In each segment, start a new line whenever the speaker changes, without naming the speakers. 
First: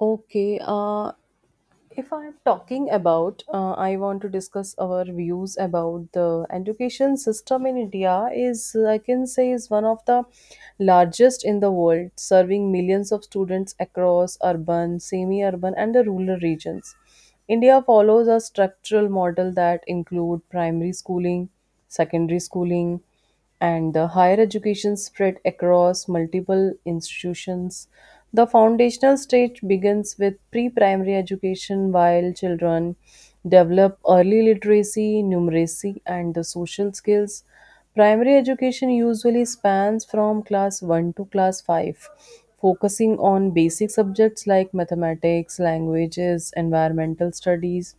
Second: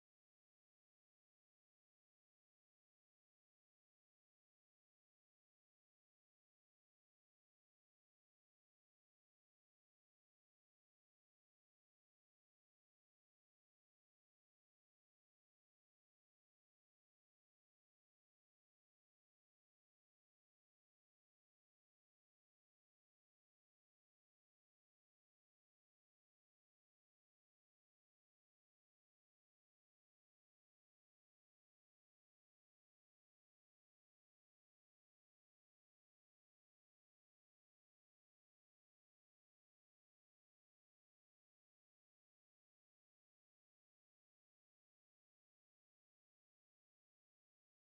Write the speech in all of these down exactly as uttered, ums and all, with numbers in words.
Okay, uh, if I'm talking about, uh, I want to discuss our views about the education system in India is, I can say, is one of the largest in the world, serving millions of students across urban, semi-urban, and the rural regions. India follows a structural model that include primary schooling, secondary schooling, and the higher education spread across multiple institutions. The foundational stage begins with pre primary education, while children develop early literacy, numeracy, and the social skills. Primary education usually spans from class one to class five, focusing on basic subjects like mathematics, languages, environmental studies,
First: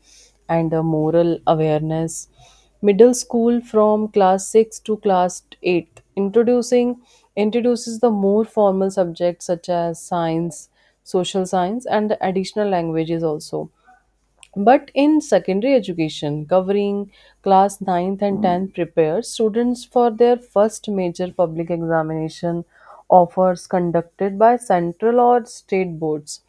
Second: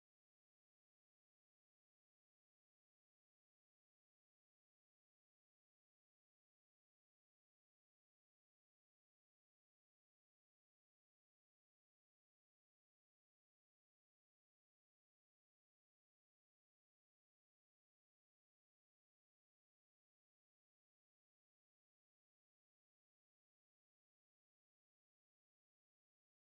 and uh, moral awareness. Middle school from class six to class eight introducing introduces the more formal subjects such as science, social science, and the additional languages also. But in secondary education, covering class ninth and tenth prepares students for their first major public examination offers conducted by central or state boards.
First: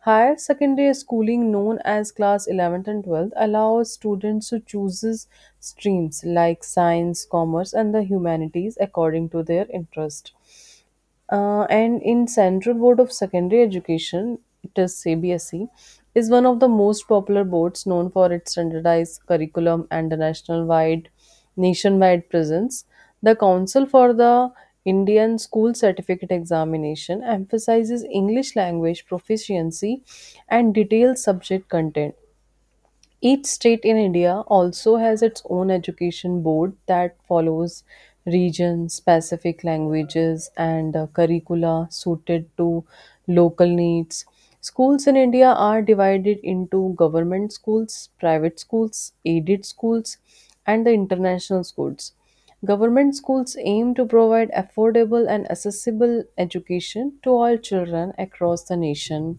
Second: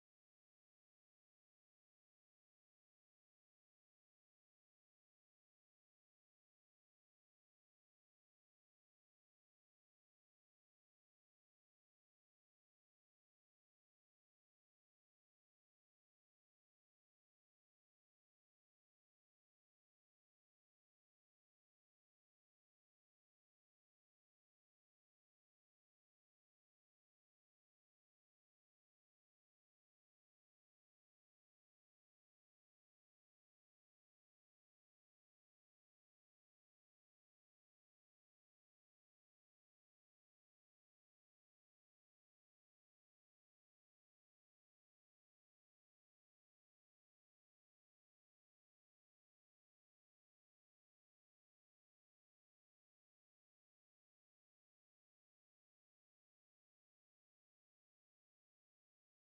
Higher secondary schooling known as class eleventh and twelfth allows students to choose streams like science, commerce and the humanities according to their interest. Uh, and in Central Board of Secondary Education, it is C B S E, is one of the most popular boards known for its standardized curriculum and the national-wide, nationwide presence. The Council for the Indian School Certificate Examination emphasizes English language proficiency and detailed subject content. Each state in India also has its own education board that follows region specific languages and uh, curricula suited to local needs. Schools in India are divided into government schools, private schools, aided schools, and the international schools. Government schools aim to provide affordable and accessible education to all children across the nation.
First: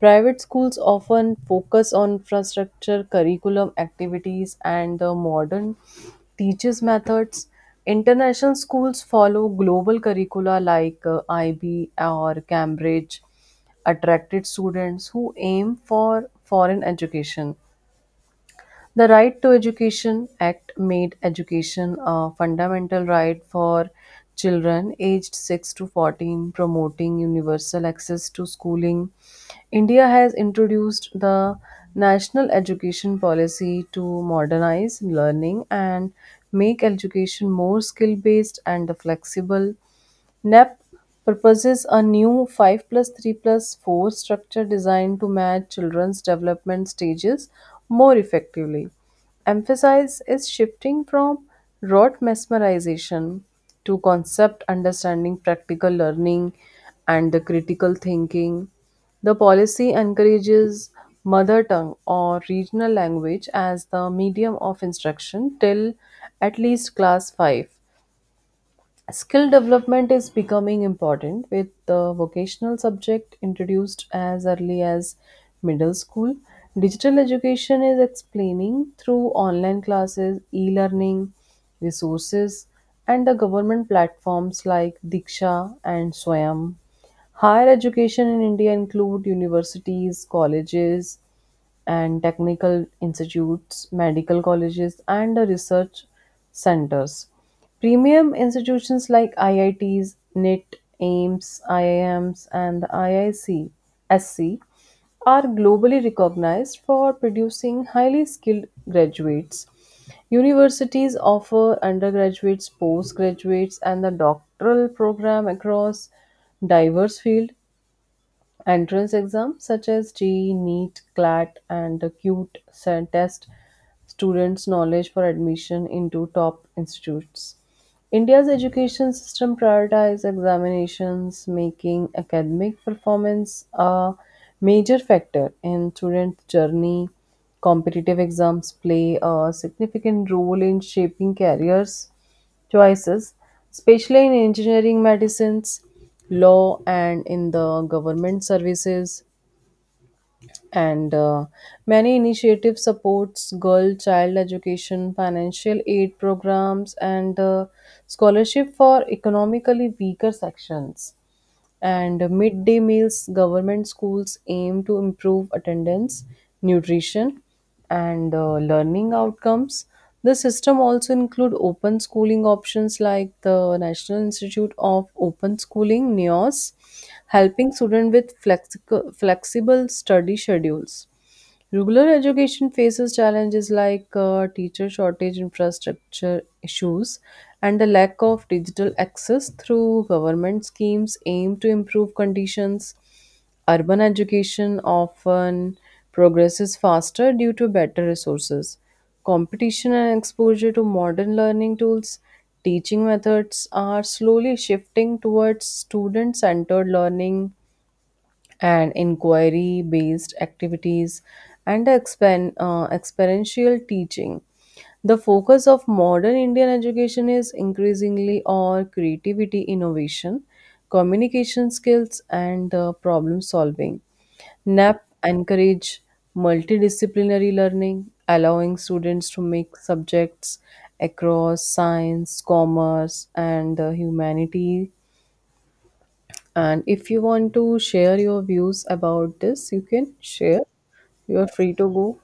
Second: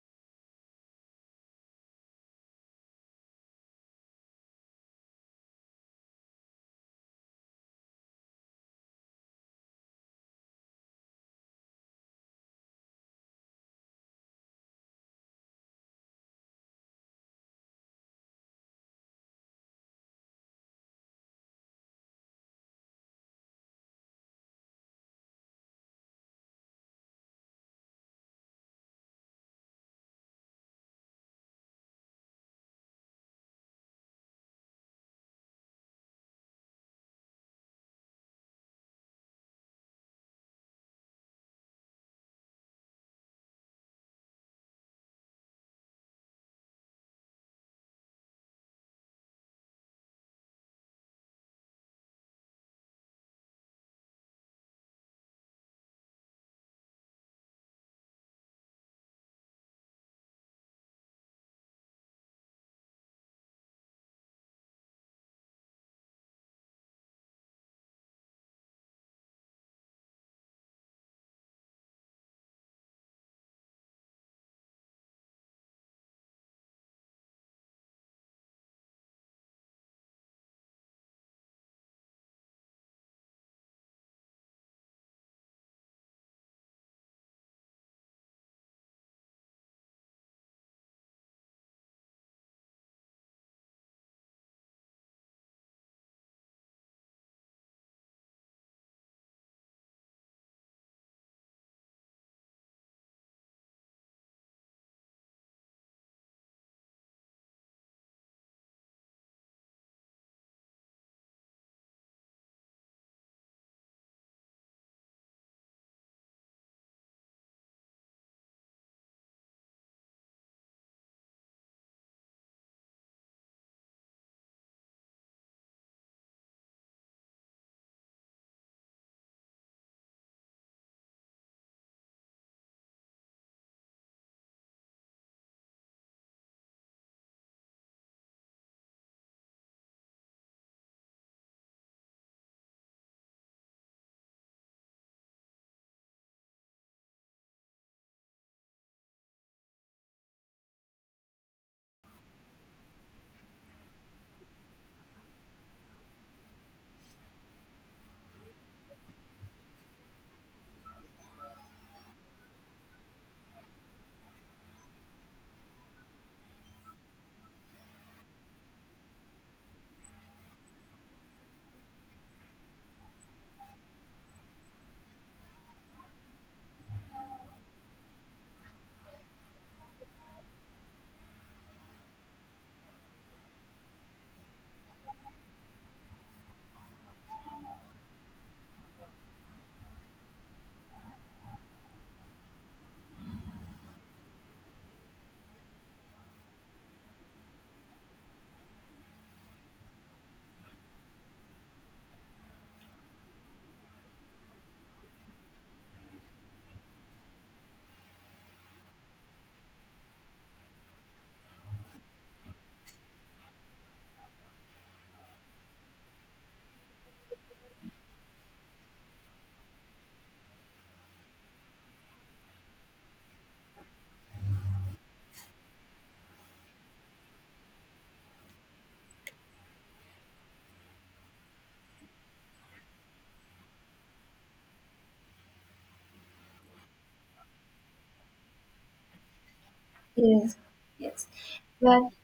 Private schools often focus on infrastructure, curriculum, activities, and the modern teachers' methods. International schools follow global curricula like uh, I B or Cambridge, attracted students who aim for foreign education. The Right to Education Act made education a fundamental right for children aged six to fourteen, promoting universal access to schooling. India has introduced the National Education Policy to modernize learning and make education more skill based and flexible. N E P proposes a new five plus three plus four structure designed to match children's development stages more effectively. Emphasis is shifting from rote mesmerization to concept understanding, practical learning, and the critical thinking. The policy encourages mother tongue or regional language as the medium of instruction till at least class five. Skill development is becoming important with the vocational subject introduced as early as middle school. Digital education is explaining through online classes, e learning, resources, and the government platforms like Diksha and Swayam. Higher education in India include universities, colleges, and technical institutes, medical colleges, and the research centers. Premium institutions like I I Ts, N I T, AIMS, I I Ms, and the I I C S C are globally recognized for producing highly skilled graduates. Universities offer undergraduates, postgraduates, and the doctoral program across diverse fields. Entrance exams such as G E, NEET, CLAT, and the CUTE sa- test students' knowledge for admission into top institutes. India's education system prioritizes examinations, making academic performance a major factor in students' journey. Competitive exams play a significant role in shaping careers choices, especially in engineering, medicines, law, and in the government services. And uh, Many initiatives supports girl child education, financial aid programs, and uh, scholarship for economically weaker sections, and midday meals government schools aim to improve attendance, nutrition, and uh, learning outcomes. The system also include open schooling options like the national institute of open schooling (N I O S), helping students with flexic- flexible study schedules. Rural education faces challenges like uh, teacher shortage, infrastructure issues, and the lack of digital access through government schemes aimed to improve conditions. Urban education often progresses faster due to better resources, competition, and exposure to modern learning tools. Teaching methods are slowly shifting towards student centered learning and inquiry based activities and the expen- uh, experiential teaching. The focus of modern Indian education is increasingly on creativity, innovation, communication skills, and uh, problem solving. N A P encourage multidisciplinary learning, allowing students to mix subjects across science, commerce, and uh, humanities. And if you want to share your views about this, you can
Yes.
share.
Yes.
You are free to
But,
go.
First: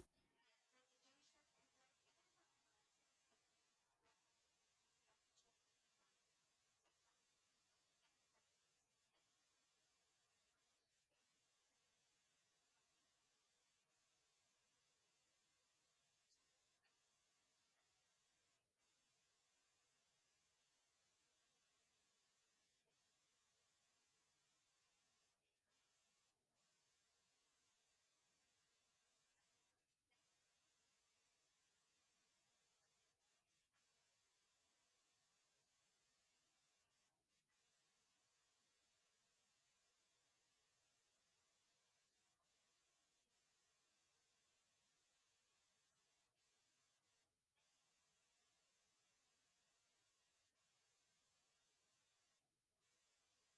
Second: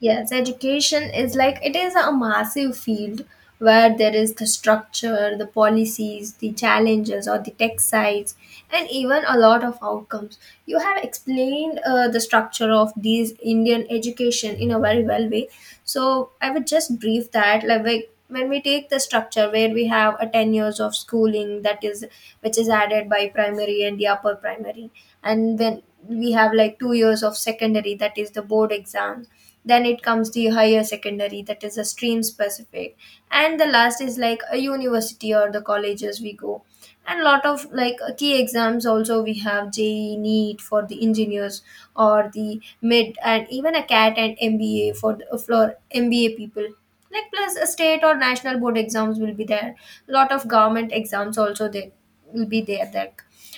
Yes, education is like it is a massive field where there is the structure, the policies, the challenges, or the tech sides, and even a lot of outcomes. You have explained uh, the structure of these Indian education in a very well way. So I would just brief that like we- when we take the structure where we have a ten years of schooling that is which is added by primary and the upper primary, and then we have like two years of secondary that is the board exams, then it comes the higher secondary that is a stream specific, and the last is like a university or the colleges we go, and lot of like key exams also we have J E E, NEET for the engineers or the mid, and even a CAT and M B A for the, for M B A people, like plus a state or national board exams will be there, lot of government exams also they will be there there.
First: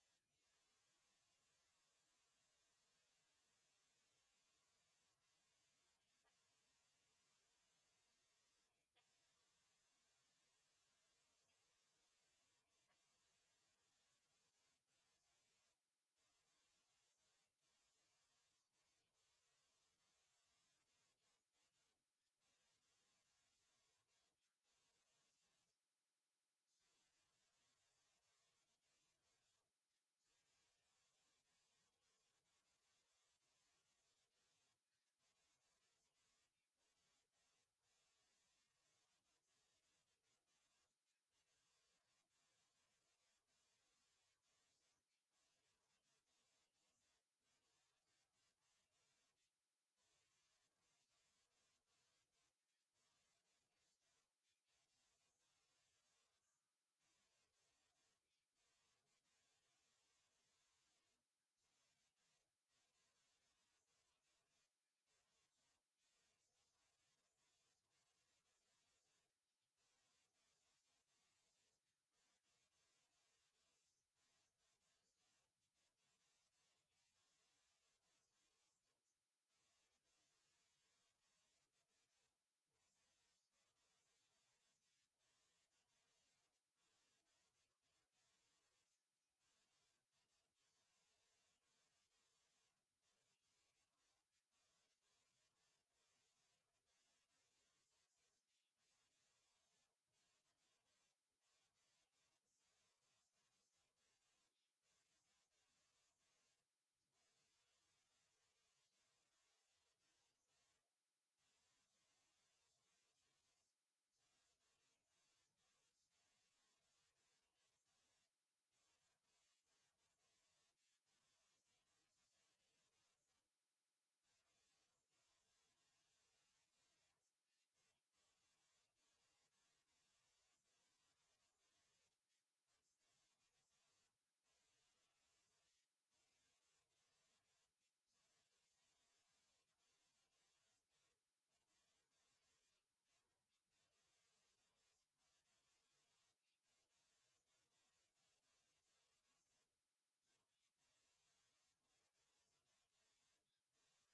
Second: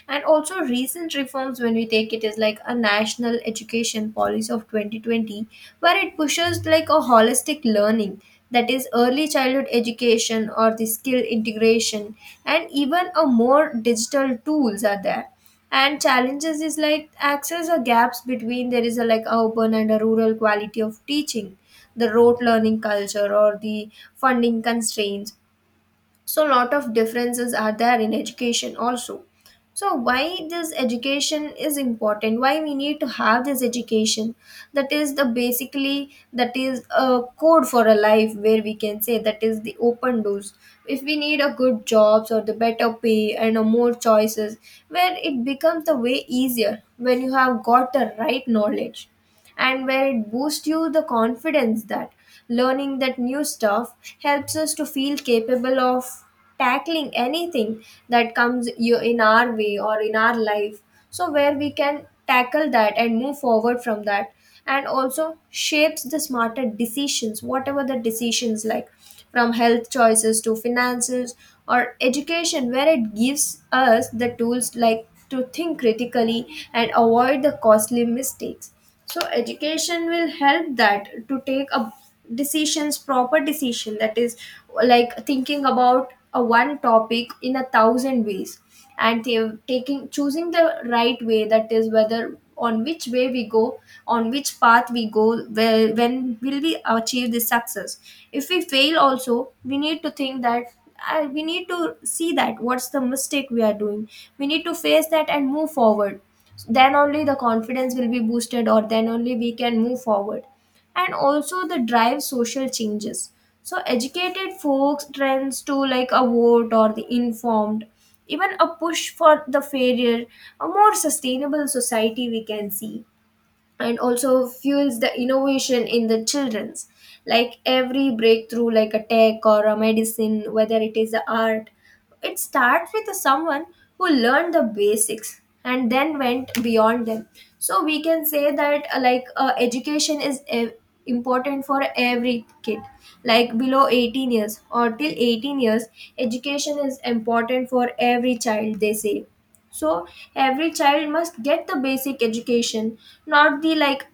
And also recent reforms when we take it is like a national education policy of twenty twenty where it pushes like a holistic learning, that is early childhood education or the skill integration, and even a more digital tools are there. And challenges is like access or gaps between there is a like urban and a rural quality of teaching, the rote learning culture or the funding constraints, so a lot of differences are there in education also. So why this education is important, why we need to have this education, that is the basically that is a code for a life where we can say that is the open doors, if we need a good jobs or the better pay and a more choices, where it becomes the way easier when you have got the right knowledge, and where it boosts you the confidence that learning that new stuff helps us to feel capable of tackling anything that comes you- in our way or in our life, so where we can tackle that and move forward from that. And also shapes the smarter decisions, whatever the decisions, like from health choices to finances, or education where it gives us the tools like to think critically and avoid the costly mistakes. So education will help that to take a decisions, proper decision, that is like thinking about a one topic in a thousand ways, and ta- taking, choosing the right way, that is whether on which way we go, on which path we go, where when will we achieve this success. If we fail also, we need to think that uh, we need to see that what's the mistake we are doing, we need to face that and move forward. Then only the confidence will be boosted, or then only we can move forward. And also the drive social changes, so educated folks trends to like a vote or the informed, even a push for the fairer, a more sustainable society we can see. And also fuels the innovation in the children's, like every breakthrough like a tech or a medicine whether it is a art, it starts with a someone who learned the basics and then went beyond them. So we can say that uh, like uh, education is ev- important for every kid, like below eighteen years or till eighteen years education is important for every child they say. So every child must get the basic education, not the like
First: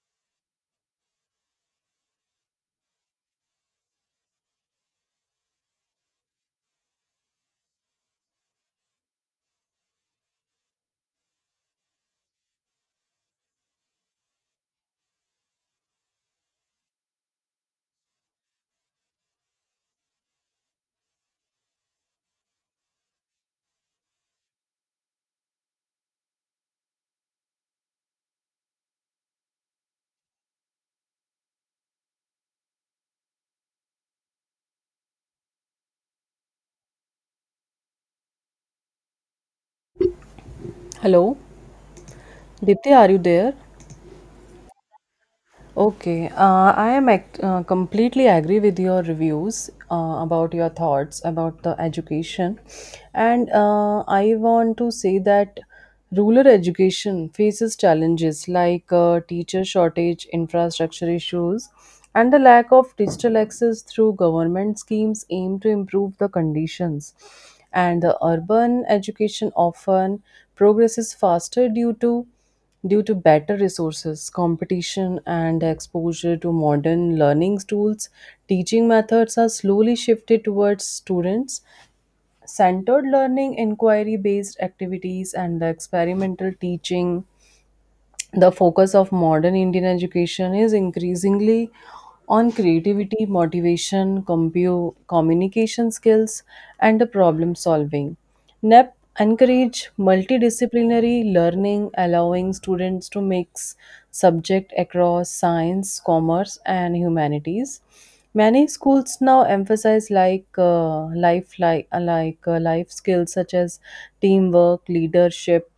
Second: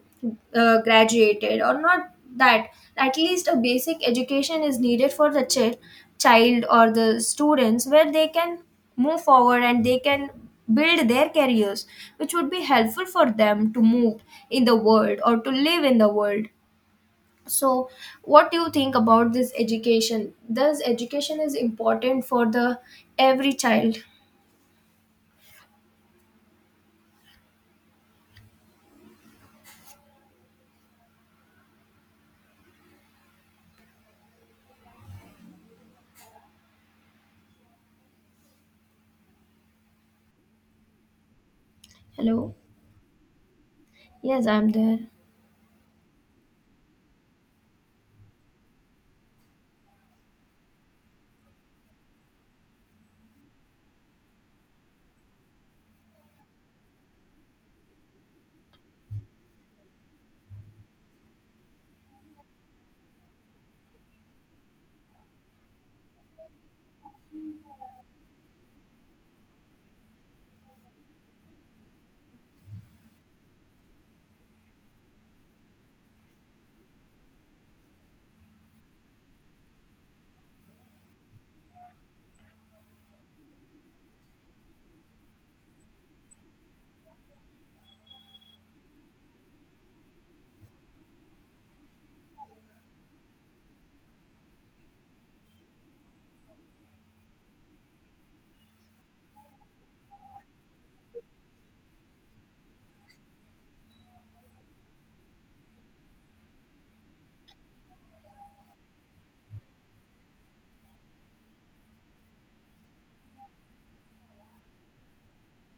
uh, graduated or not, that at least a basic education is needed for the ch- child or the students where they can move forward and they can build their careers, which would be helpful for them to move in the world or to live in the world. So what do you think about this education, does education is important for the every child?
Hello,
Hello.
Dipti, are you there?
Yes, I'm there.
Okay, uh, I am act- uh, completely agree with your reviews uh, about your thoughts about the education, and uh, I want to say that rural education faces challenges like uh, teacher shortage, infrastructure issues, and the lack of digital access through government schemes aimed to improve the conditions. And the urban education often progresses faster due to Due to better resources, competition, and exposure to modern learning tools. Teaching methods are slowly shifted towards students centered learning, inquiry based activities, and the experimental teaching. The focus of modern Indian education is increasingly on creativity, motivation, compu- communication skills, and the problem solving. N E P encourage multidisciplinary learning, allowing students to mix subject across science, commerce, and humanities. Many schools now emphasize like uh, life like, like uh, life skills such as teamwork, leadership,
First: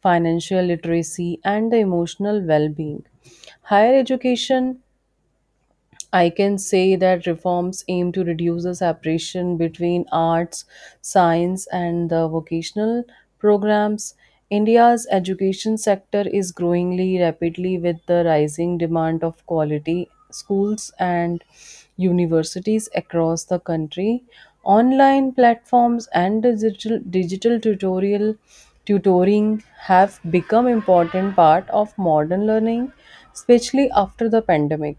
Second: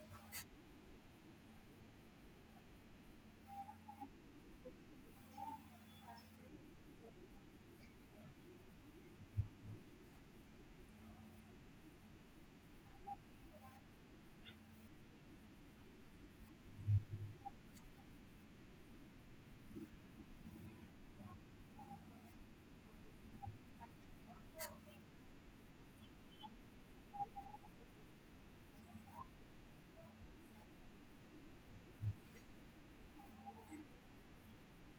financial literacy, and the emotional well-being. Higher education, I can say that reforms aim to reduce the separation between arts, science, and the vocational programs. India's education sector is growing rapidly with the rising demand of quality schools and universities across the country. Online platforms and digital, digital tutorial tutoring have become important part of modern learning, especially after the pandemic.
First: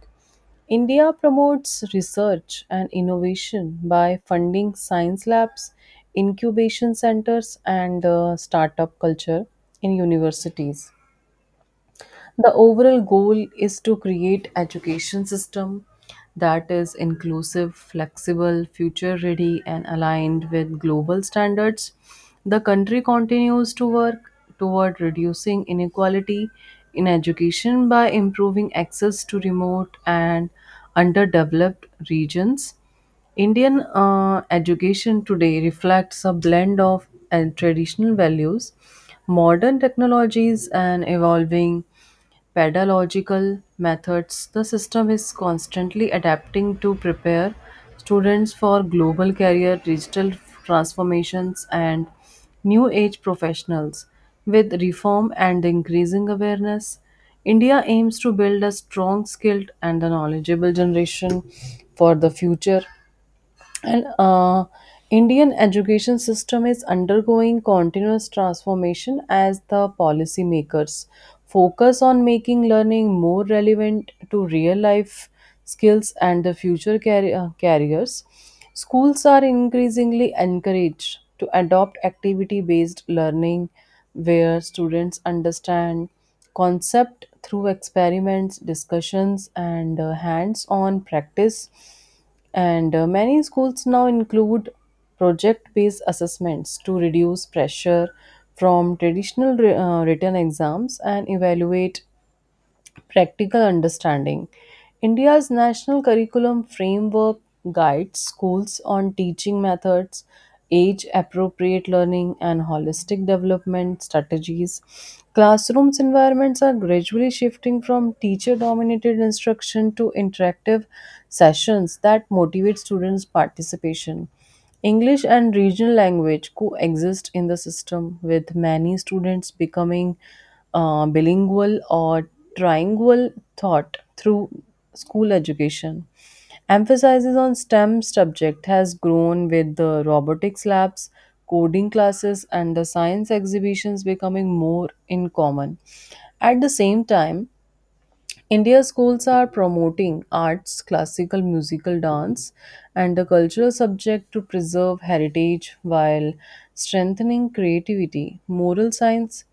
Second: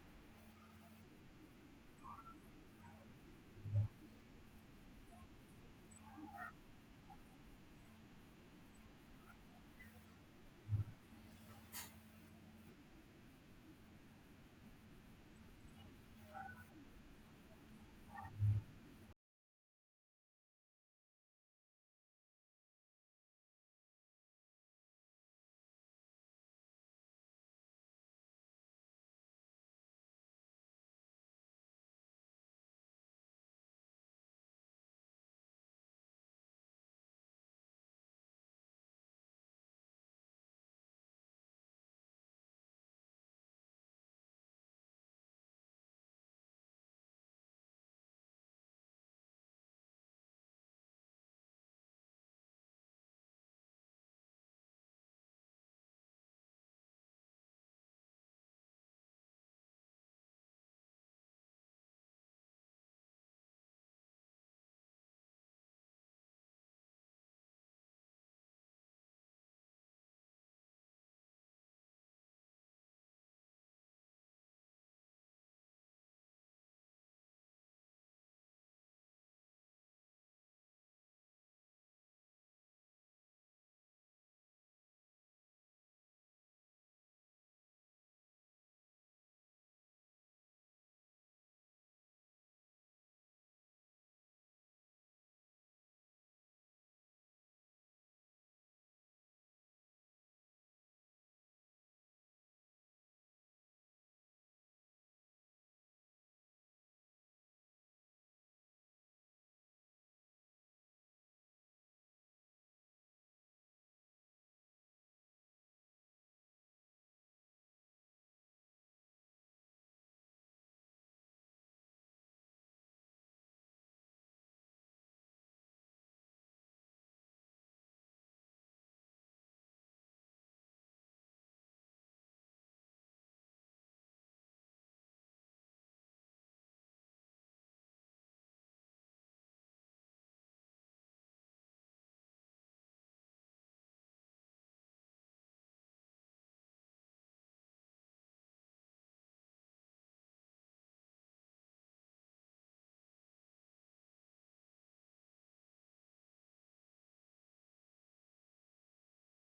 India promotes research and innovation by funding science labs, incubation centers, and uh, startup culture in universities. The overall goal is to create education system that is inclusive, flexible, future ready and aligned with global standards. The country continues to work toward reducing inequality in education by improving access to remote and underdeveloped regions. Indian uh, education today reflects a blend of uh, traditional values, modern technologies, and evolving pedagogical methods. The system is constantly adapting to prepare students for global career, digital transformations, and new age professionals. With reform and increasing awareness, India aims to build a strong, skilled, and a knowledgeable generation for the future. And uh, Indian education system is undergoing continuous transformation as the policymakers focus on making learning more relevant to real life skills and the future carri- uh, careers. Schools are increasingly encouraged to adopt activity based learning where students understand concept through experiments, discussions, and hands on practice. And uh, many schools now include project based assessments to reduce pressure from traditional wri- uh, written exams and evaluate practical understanding. India's National Curriculum Framework guides schools on teaching methods, age appropriate learning, and holistic development strategies. Classrooms environments are gradually shifting from teacher dominated instruction to interactive sessions that motivate students' participation. English and regional language coexist in the system, with many students becoming uh, bilingual or trilingual thought through school education. Emphasis on STEM subject has grown with the robotics labs, coding classes, and the science exhibitions becoming more in common. At the same time, India schools are promoting arts, classical, musical, dance, and the cultural subject to preserve heritage while strengthening creativity. Moral science,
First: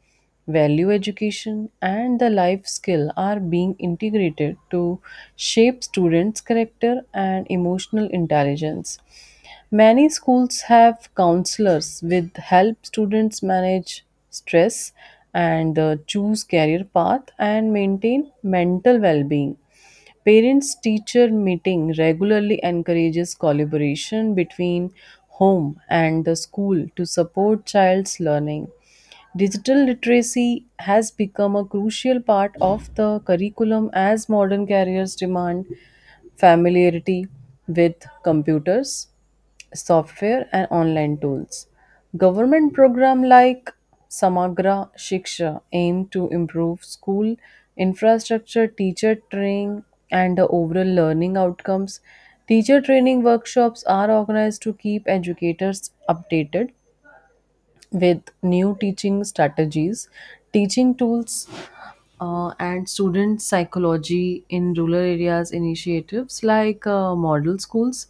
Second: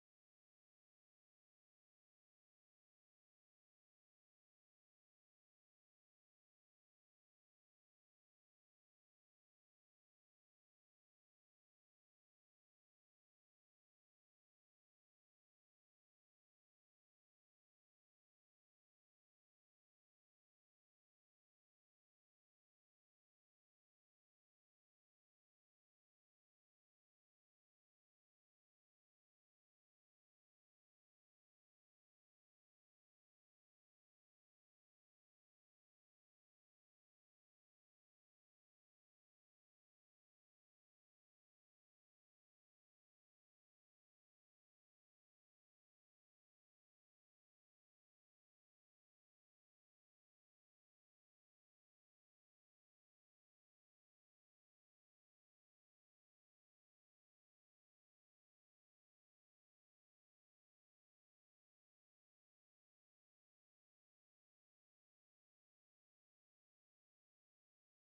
value education, and the life skill are being integrated to shape students' character and emotional intelligence. Many schools have counselors with help students manage stress and uh, choose career path and maintain mental well-being. Parents teacher meeting regularly encourages collaboration between home and the school to support child's learning. Digital literacy has become a crucial part of the curriculum as modern careers demand familiarity with computers, software, and online tools. Government programs like Samagra Shiksha aim to improve school infrastructure, teacher training, and the overall learning outcomes. Teacher training workshops are organized to keep educators updated with new teaching strategies, teaching tools, uh, and student psychology. In rural areas initiatives like uh, model schools,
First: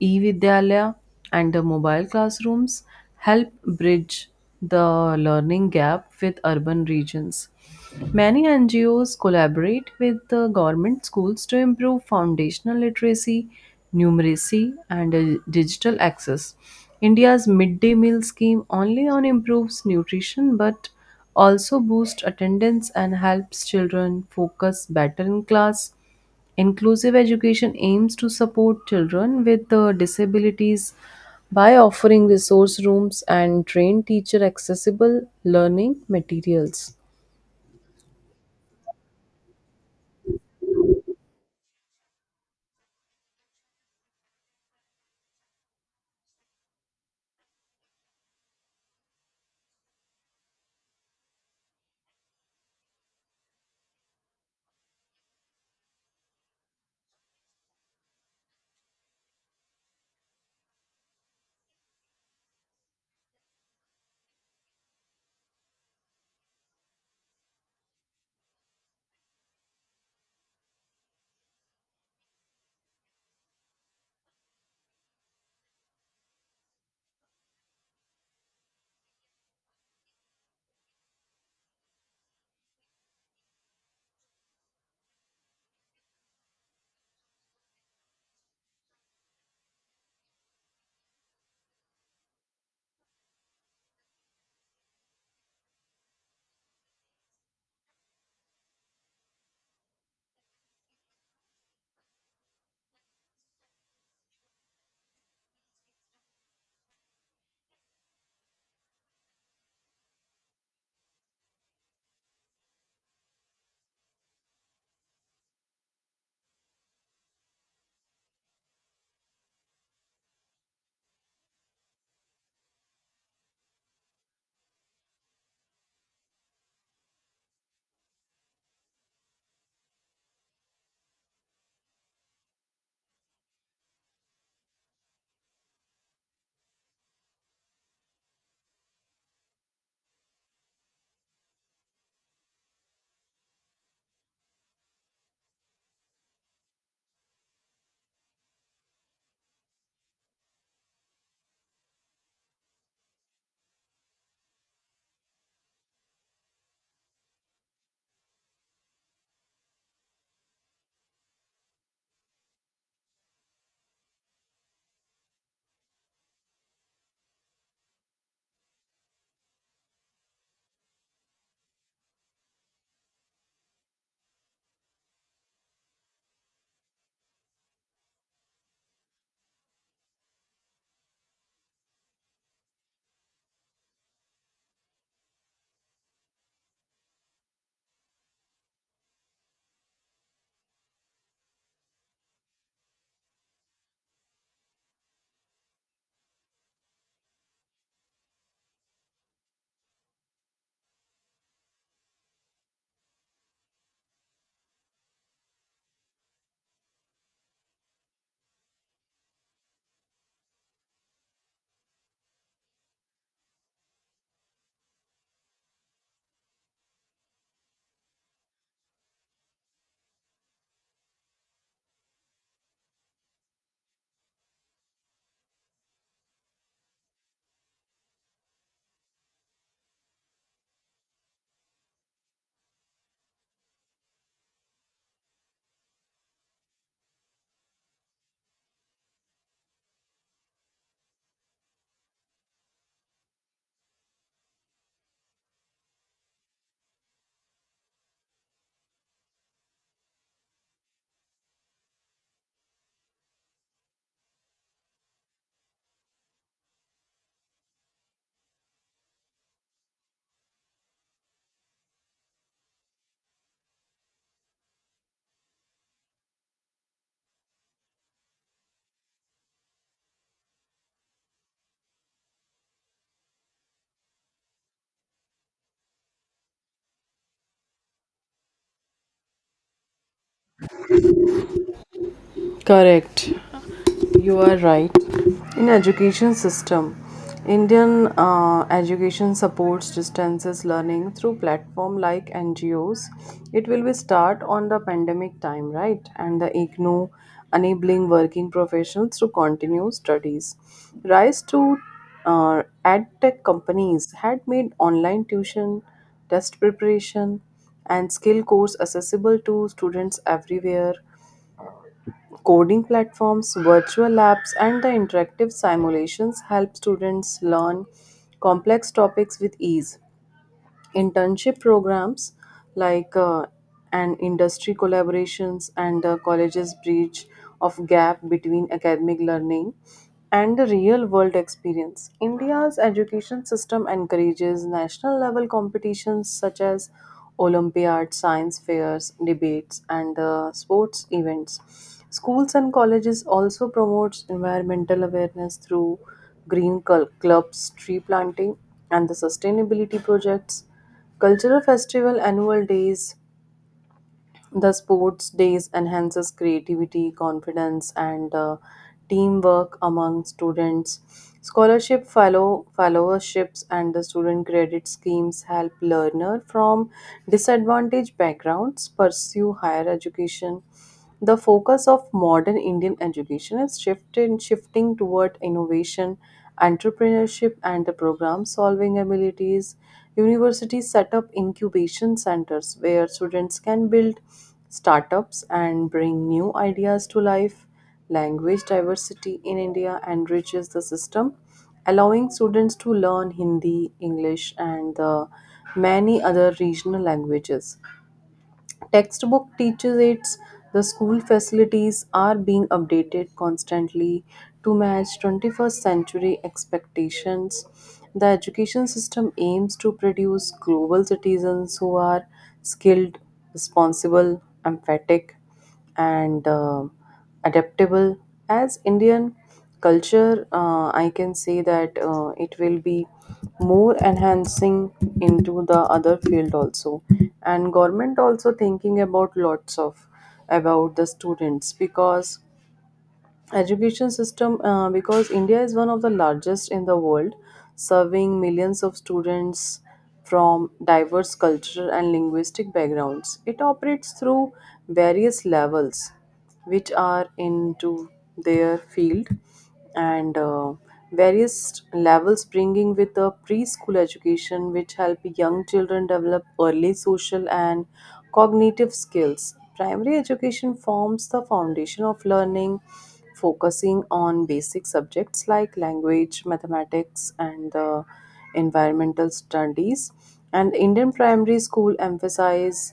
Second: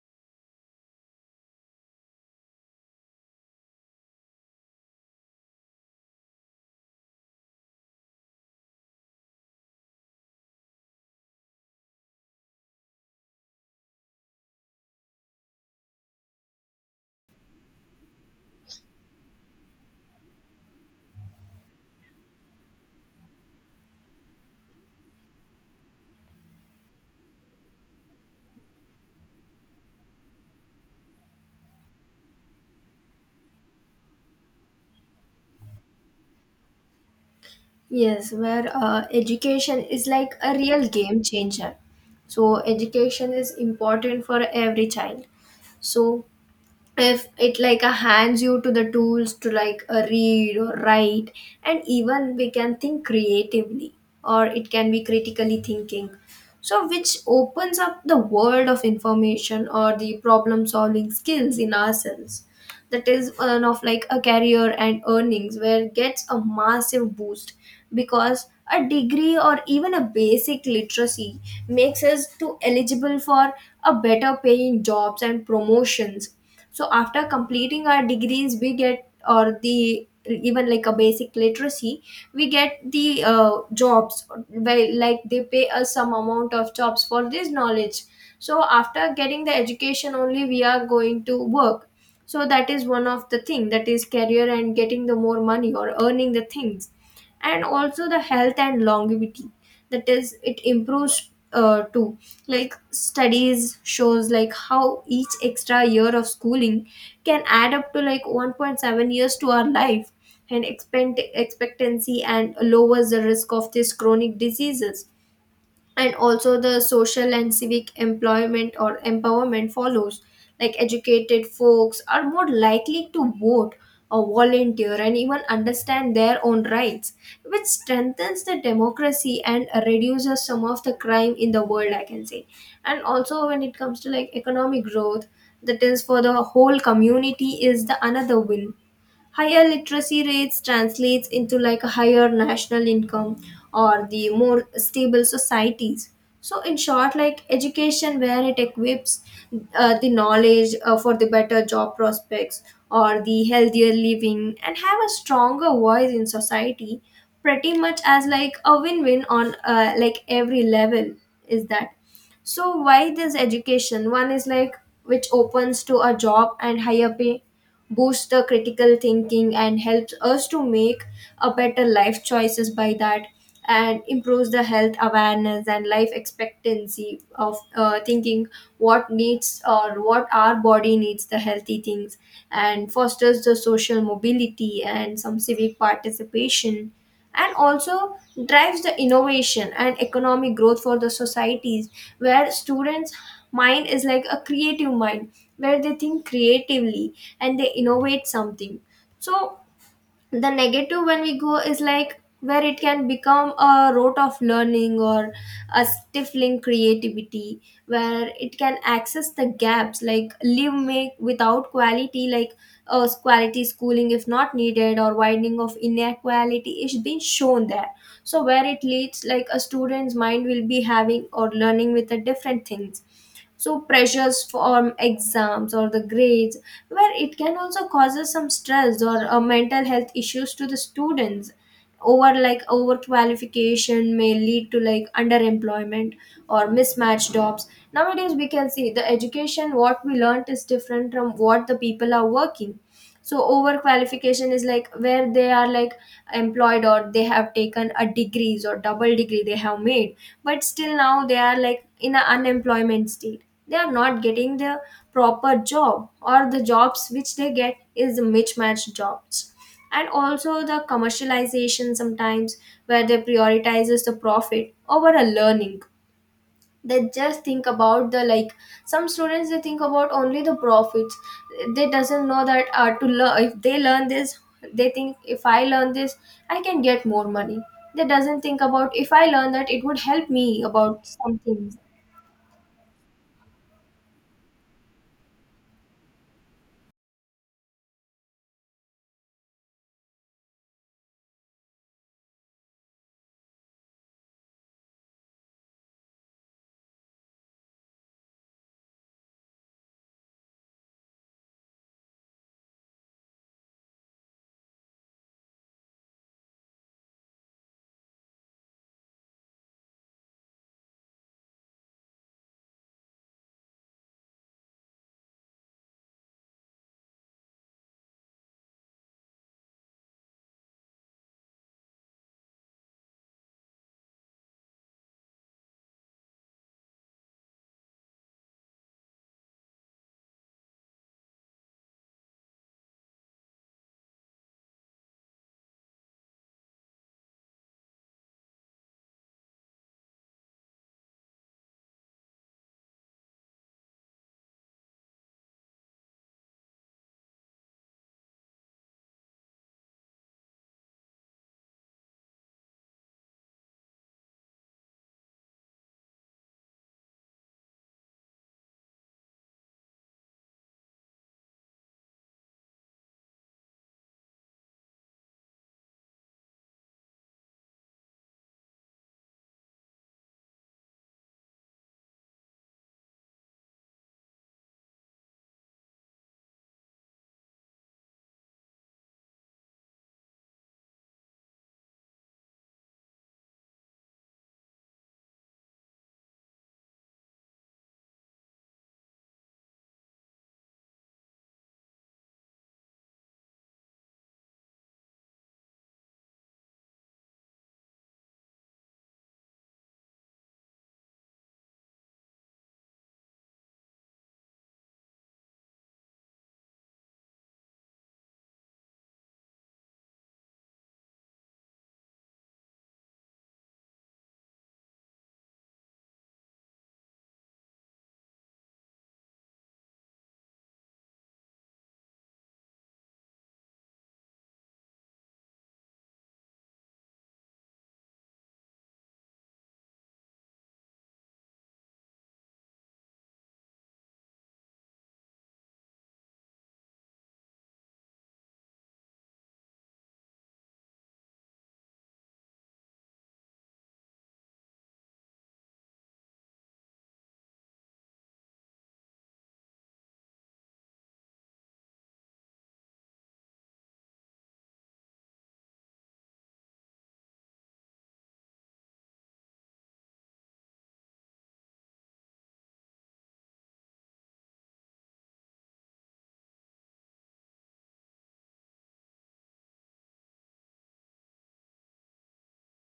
e-vidyalaya, and uh, mobile classrooms help bridge the learning gap with urban regions. Many N G Os collaborate with the government schools to improve foundational literacy, numeracy, and uh, digital access. India's midday meal scheme only on improves nutrition but also boosts attendance and helps children focus better in class. Inclusive education aims to support children with uh, disabilities by offering resource rooms and trained teacher accessible learning materials.
Yes, where uh, education is like a real game changer. So education is important for every child. So if it like uh, hands you to the tools to like uh, read or write, and even we can think creatively, or it can be critically thinking. So which opens up the world of information or the problem solving skills in ourselves, that is one of like a career and earnings where it gets a massive boost, because a degree or even a basic literacy makes us to eligible for a better paying jobs and promotions. So after completing our degrees we get or the even like a basic literacy, we get the uh, jobs where like they pay us some amount of jobs for this knowledge, so after getting the education only we are going to work. So that is one of the thing, that is career and getting the more money or earning the things. And also the health and longevity, that is it improves uh, too, like studies shows like how each extra year of schooling can add up to like one point seven years to our life and expect- expectancy, and lowers the risk of these chronic diseases. And also the social and civic employment or empowerment follows, like educated folks are more likely to vote or volunteer and even understand their own rights, which strengthens the democracy and reduces some of the crime in the world I can say. And also when it comes to like economic growth, that is for the whole community is the another win. Higher literacy rates translates into like a higher national income or the more stable societies. So in short, like education where it equips uh, the knowledge uh, for the better job prospects or the healthier living and have a stronger voice in society, pretty much as like a win-win on uh, like every level, is that. So why this education? One is like which opens to a job and higher pay, boosts the critical thinking and helps us to make a better life choices by that, and improves the health awareness and life expectancy of uh, thinking what needs or what our body needs the healthy things, and fosters the social mobility and some civic participation, and also drives the innovation and economic growth for the societies where students mind is like a creative mind where they think creatively and they innovate something. So the negative when we go is like where it can become a rote of learning or a stifling creativity, where it can access the gaps like leave make without quality, like uh, quality schooling if not needed or widening of inequality is being shown there, so where it leads like a student's mind will be having or learning with a different things. So pressures from exams or the grades, where it can also causes some stress or uh, mental health issues to the students, over like overqualification may lead to like underemployment or mismatched jobs, nowadays we can see the education what we learnt is different from what the people are working. So overqualification is like where they are like employed or they have taken a degrees or double degree they have made, but still now they are like in an unemployment state, they are not getting the proper job or the jobs which they get is mismatched jobs. And also the commercialization sometimes where they prioritizes the profit over a learning, they just think about the like some students they think about only the profits, they doesn't know that uh, to learn, if they learn this they think if I learn this I can get more money, they doesn't think about if I learn that it would help me about some things.
Correct. You are right. In education system, indian uh, education supports distances learning through platform like ngos. It will be start on the pandemic time, right, and the igno enabling working professionals to continue studies. Rise to uh, ad tech companies had made online tuition, test preparation, and skill course accessible to students everywhere. Coding platforms, virtual labs, and the interactive simulations help students learn complex topics with ease. Internship programs like uh, and industry collaborations and the colleges bridge of gap between academic learning and the real world experience. India's education system encourages national level competitions such as Olympiads, science fairs, debates, and uh, sports events. Schools and colleges also promotes environmental awareness through green cul- clubs, tree planting, and the sustainability projects. Cultural festival annual days, the sports days enhances creativity, confidence, and uh, teamwork among students. Scholarship fellow fellowships and the student credit schemes help learner from disadvantaged backgrounds pursue higher education. The focus of modern Indian education is shifted, shifting toward innovation, entrepreneurship, and the problem solving abilities. Universities set up incubation centers where students can build startups and bring new ideas to life. Language diversity in India enriches the system, allowing students to learn Hindi, English, and the many other regional languages. Textbook teaches it, the school facilities are being updated constantly to match twenty-first century expectations. The education system aims to produce global citizens who are skilled, responsible, emphatic, and um adaptable. As Indian culture, uh, I can say that uh, it will be more enhancing into the other field also, and government also thinking about lots of about the students, because education system uh, because india is one of the largest in the world serving millions of students from diverse cultural and linguistic backgrounds. It operates through various levels which are into their field. And uh, various levels bringing with a preschool education which help young children develop early social and cognitive skills. Primary education forms the foundation of learning focusing on basic subjects like language, mathematics, and the environmental studies. And indian primary school emphasize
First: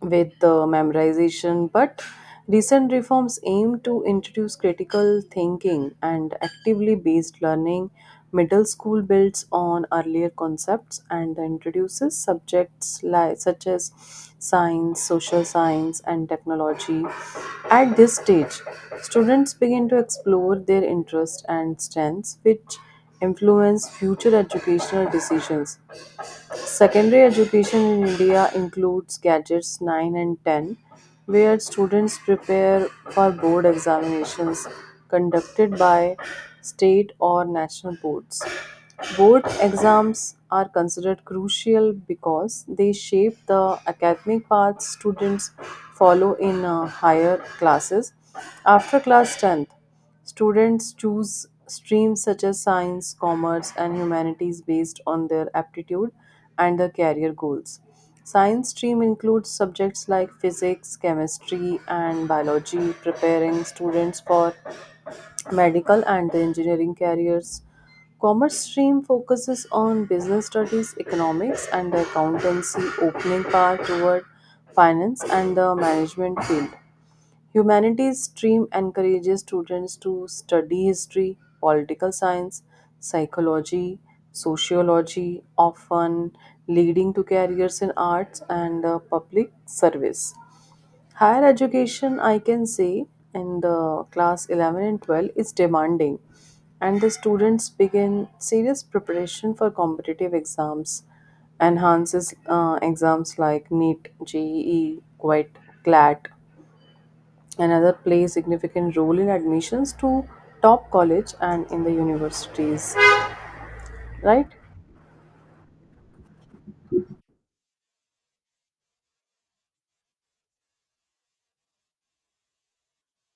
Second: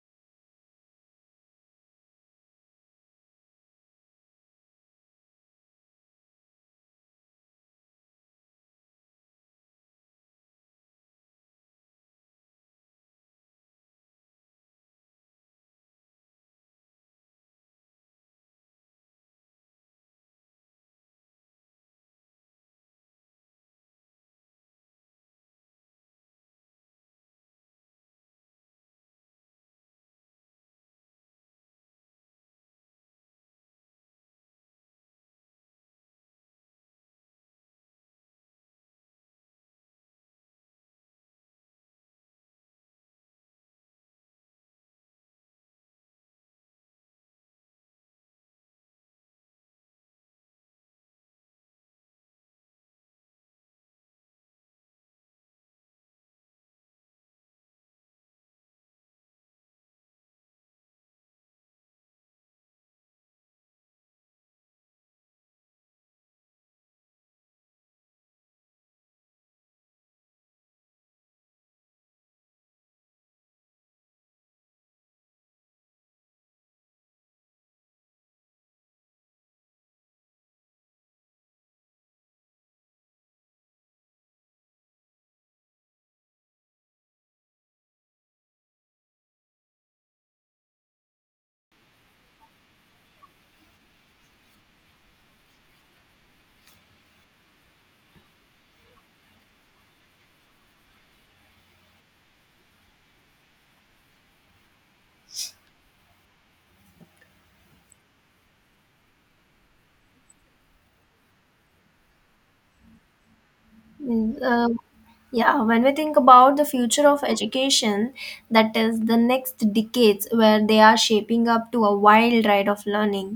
with uh, memorization, but recent reforms aim to introduce critical thinking and actively based learning. Middle school builds on earlier concepts and introduces subjects li- such as science, social science, and technology. At this stage, students begin to explore their interests and strengths, which influence future educational decisions. Secondary education in India includes gadgets nine and ten, where students prepare for board examinations conducted by state or national boards. Board exams are considered crucial because they shape the academic paths students follow in uh, higher classes after class tenth. Students choose streams such as science, commerce, and humanities based on their aptitude and their career goals. Science stream includes subjects like physics, chemistry, and biology, preparing students for medical and the engineering careers. Commerce stream focuses on business studies, economics, and accountancy, opening path toward finance and the management field. Humanities stream encourages students to study history, political science, psychology, sociology, often leading to careers in arts and uh, public service. Higher education, I can say, in the class eleven and twelve is demanding, and the students begin serious preparation for competitive exams, enhances uh, exams like NEET, GEE, quite, CLAT, another plays significant role in admissions to top college and in the universities.
Mm,
Right.
uh, yeah, when we think about the future of education, that is the next decades where they are shaping up to a wild ride of learning.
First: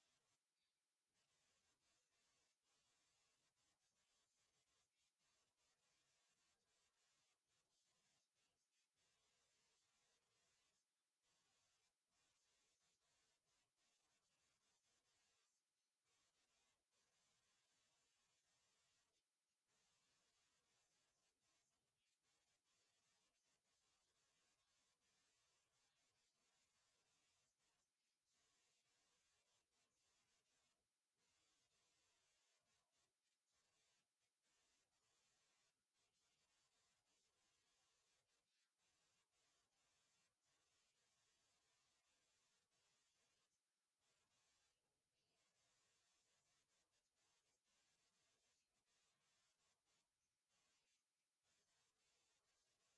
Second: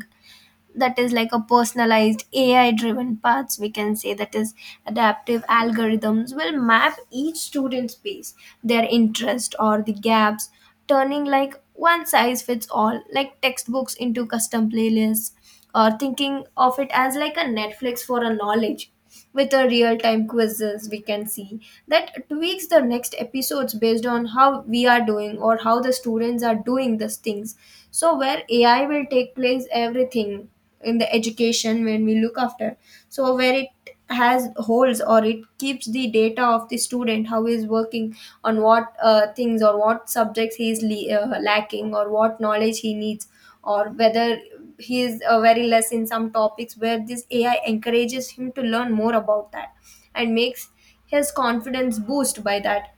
That is like a personalized A I driven paths we can say, that is adaptive algorithms will map each student's pace, their interest or the gaps, turning like one size fits all like textbooks into custom playlists, or thinking of it as like a Netflix for a knowledge, with a real-time quizzes we can see that tweaks the next episodes based on how we are doing or how the students are doing these things. So where AI will take place everything in the education when we look after, so where it has holes or it keeps the data of the student how he is working on what uh, things or what subjects he is le- uh, lacking, or what knowledge he needs, or whether he is uh, very less in some topics where this A I encourages him to learn more about that and makes his confidence boost by that.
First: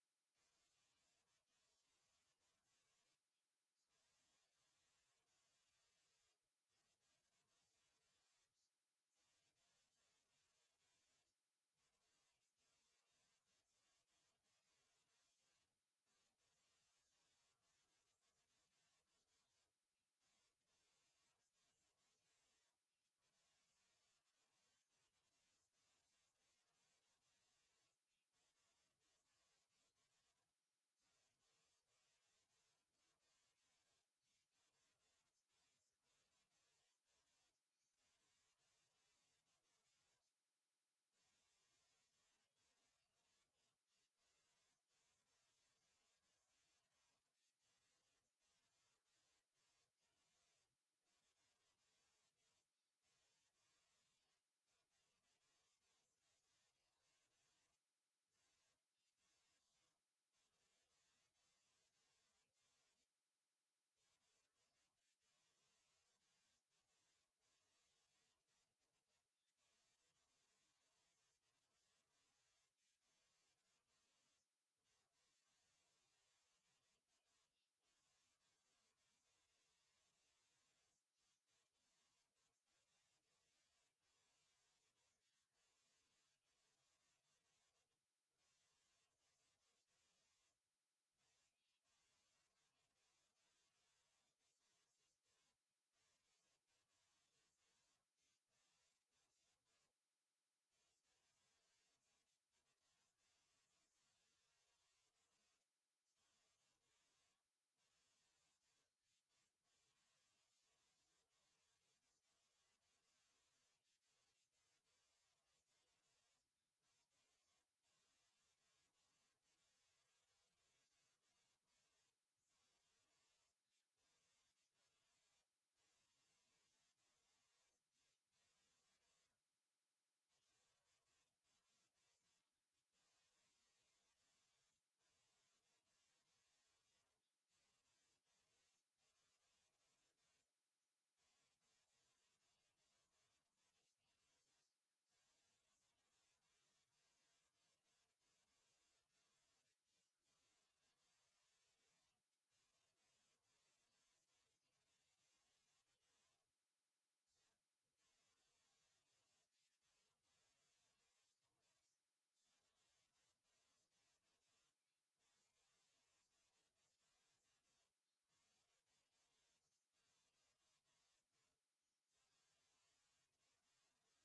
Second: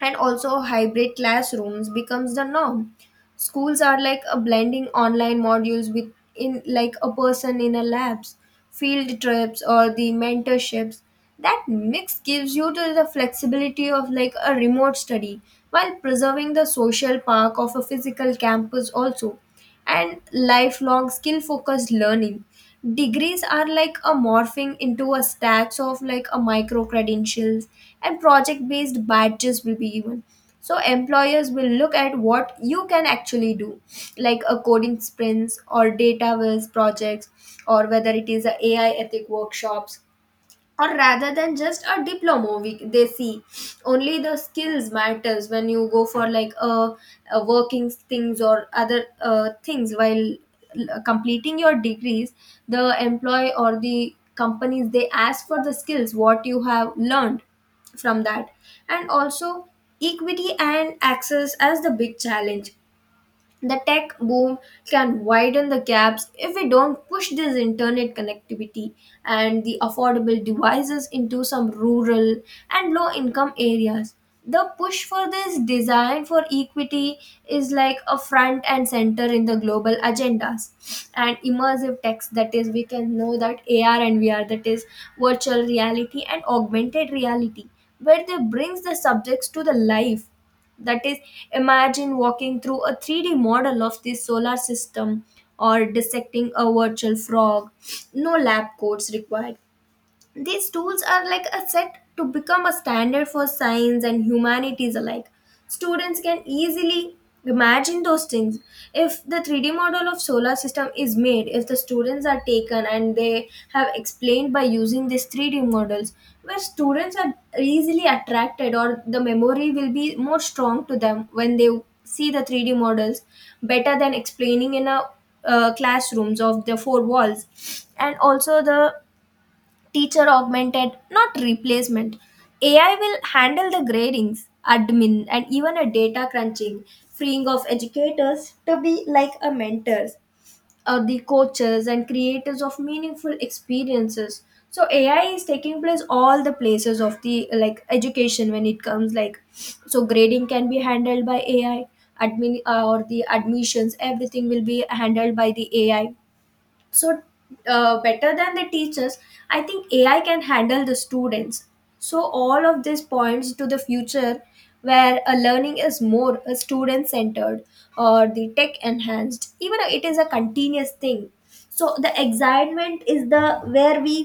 And also hybrid classrooms becomes the norm. Schools are like a blending online modules with in like a person in a labs, field trips or the mentorships. That mix gives you to the flexibility of like a remote study while preserving the social park of a physical campus also. And lifelong skill focused learning degrees are like a morphing into a stacks of like a micro credentials and project based badges will be given, so employers will look at what you can actually do, like a coding sprints or data viz projects, or whether it is a AI ethic workshops, or rather than just a diploma we, they see only the skills matters when you go for like a, a working things or other uh, things while l- completing your degrees. The employee or the companies they ask for the skills what you have learned from that. And also equity and access as the big challenge, the tech boom can widen the gaps if we don't push this internet connectivity and the affordable devices into some rural and low income areas. The push for this design for equity is like a front and center in the global agendas, and immersive text that is we can know that A R and V R, that is virtual reality and augmented reality, where they brings the subjects to the life, that is, imagine walking through a three D model of the solar system or dissecting a virtual frog. No lab coats required. These tools are like a set to become a standard for science and humanities alike. Students can easily imagine those things. If the three D model of solar system is made, if the students are taken and they have explained by using these three D models, where students are easily attracted or the memory will be more strong to them when they see the three D models, better than explaining in a uh, classrooms of the four walls. And also the teacher augmented, not replacement. A I will handle the gradings, admin, and even a data crunching, freeing of educators to be like a mentors or the coaches and creators of meaningful experiences. So A I is taking place all the places of the like education when it comes like, so grading can be handled by A I, admin uh, or the admissions everything will be handled by the A I. So uh, better than the teachers I think AI can handle the students. So all of these points to the future where a learning is more a student centered or the tech enhanced, even it is a continuous thing. So the excitement is the where we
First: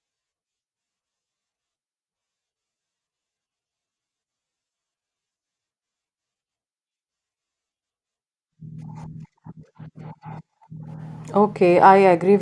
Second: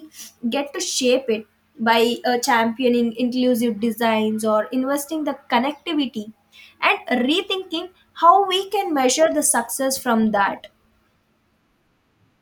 get to shape it by uh, championing inclusive designs or investing the connectivity and rethinking how we can measure the success from that.
Okay, I agree.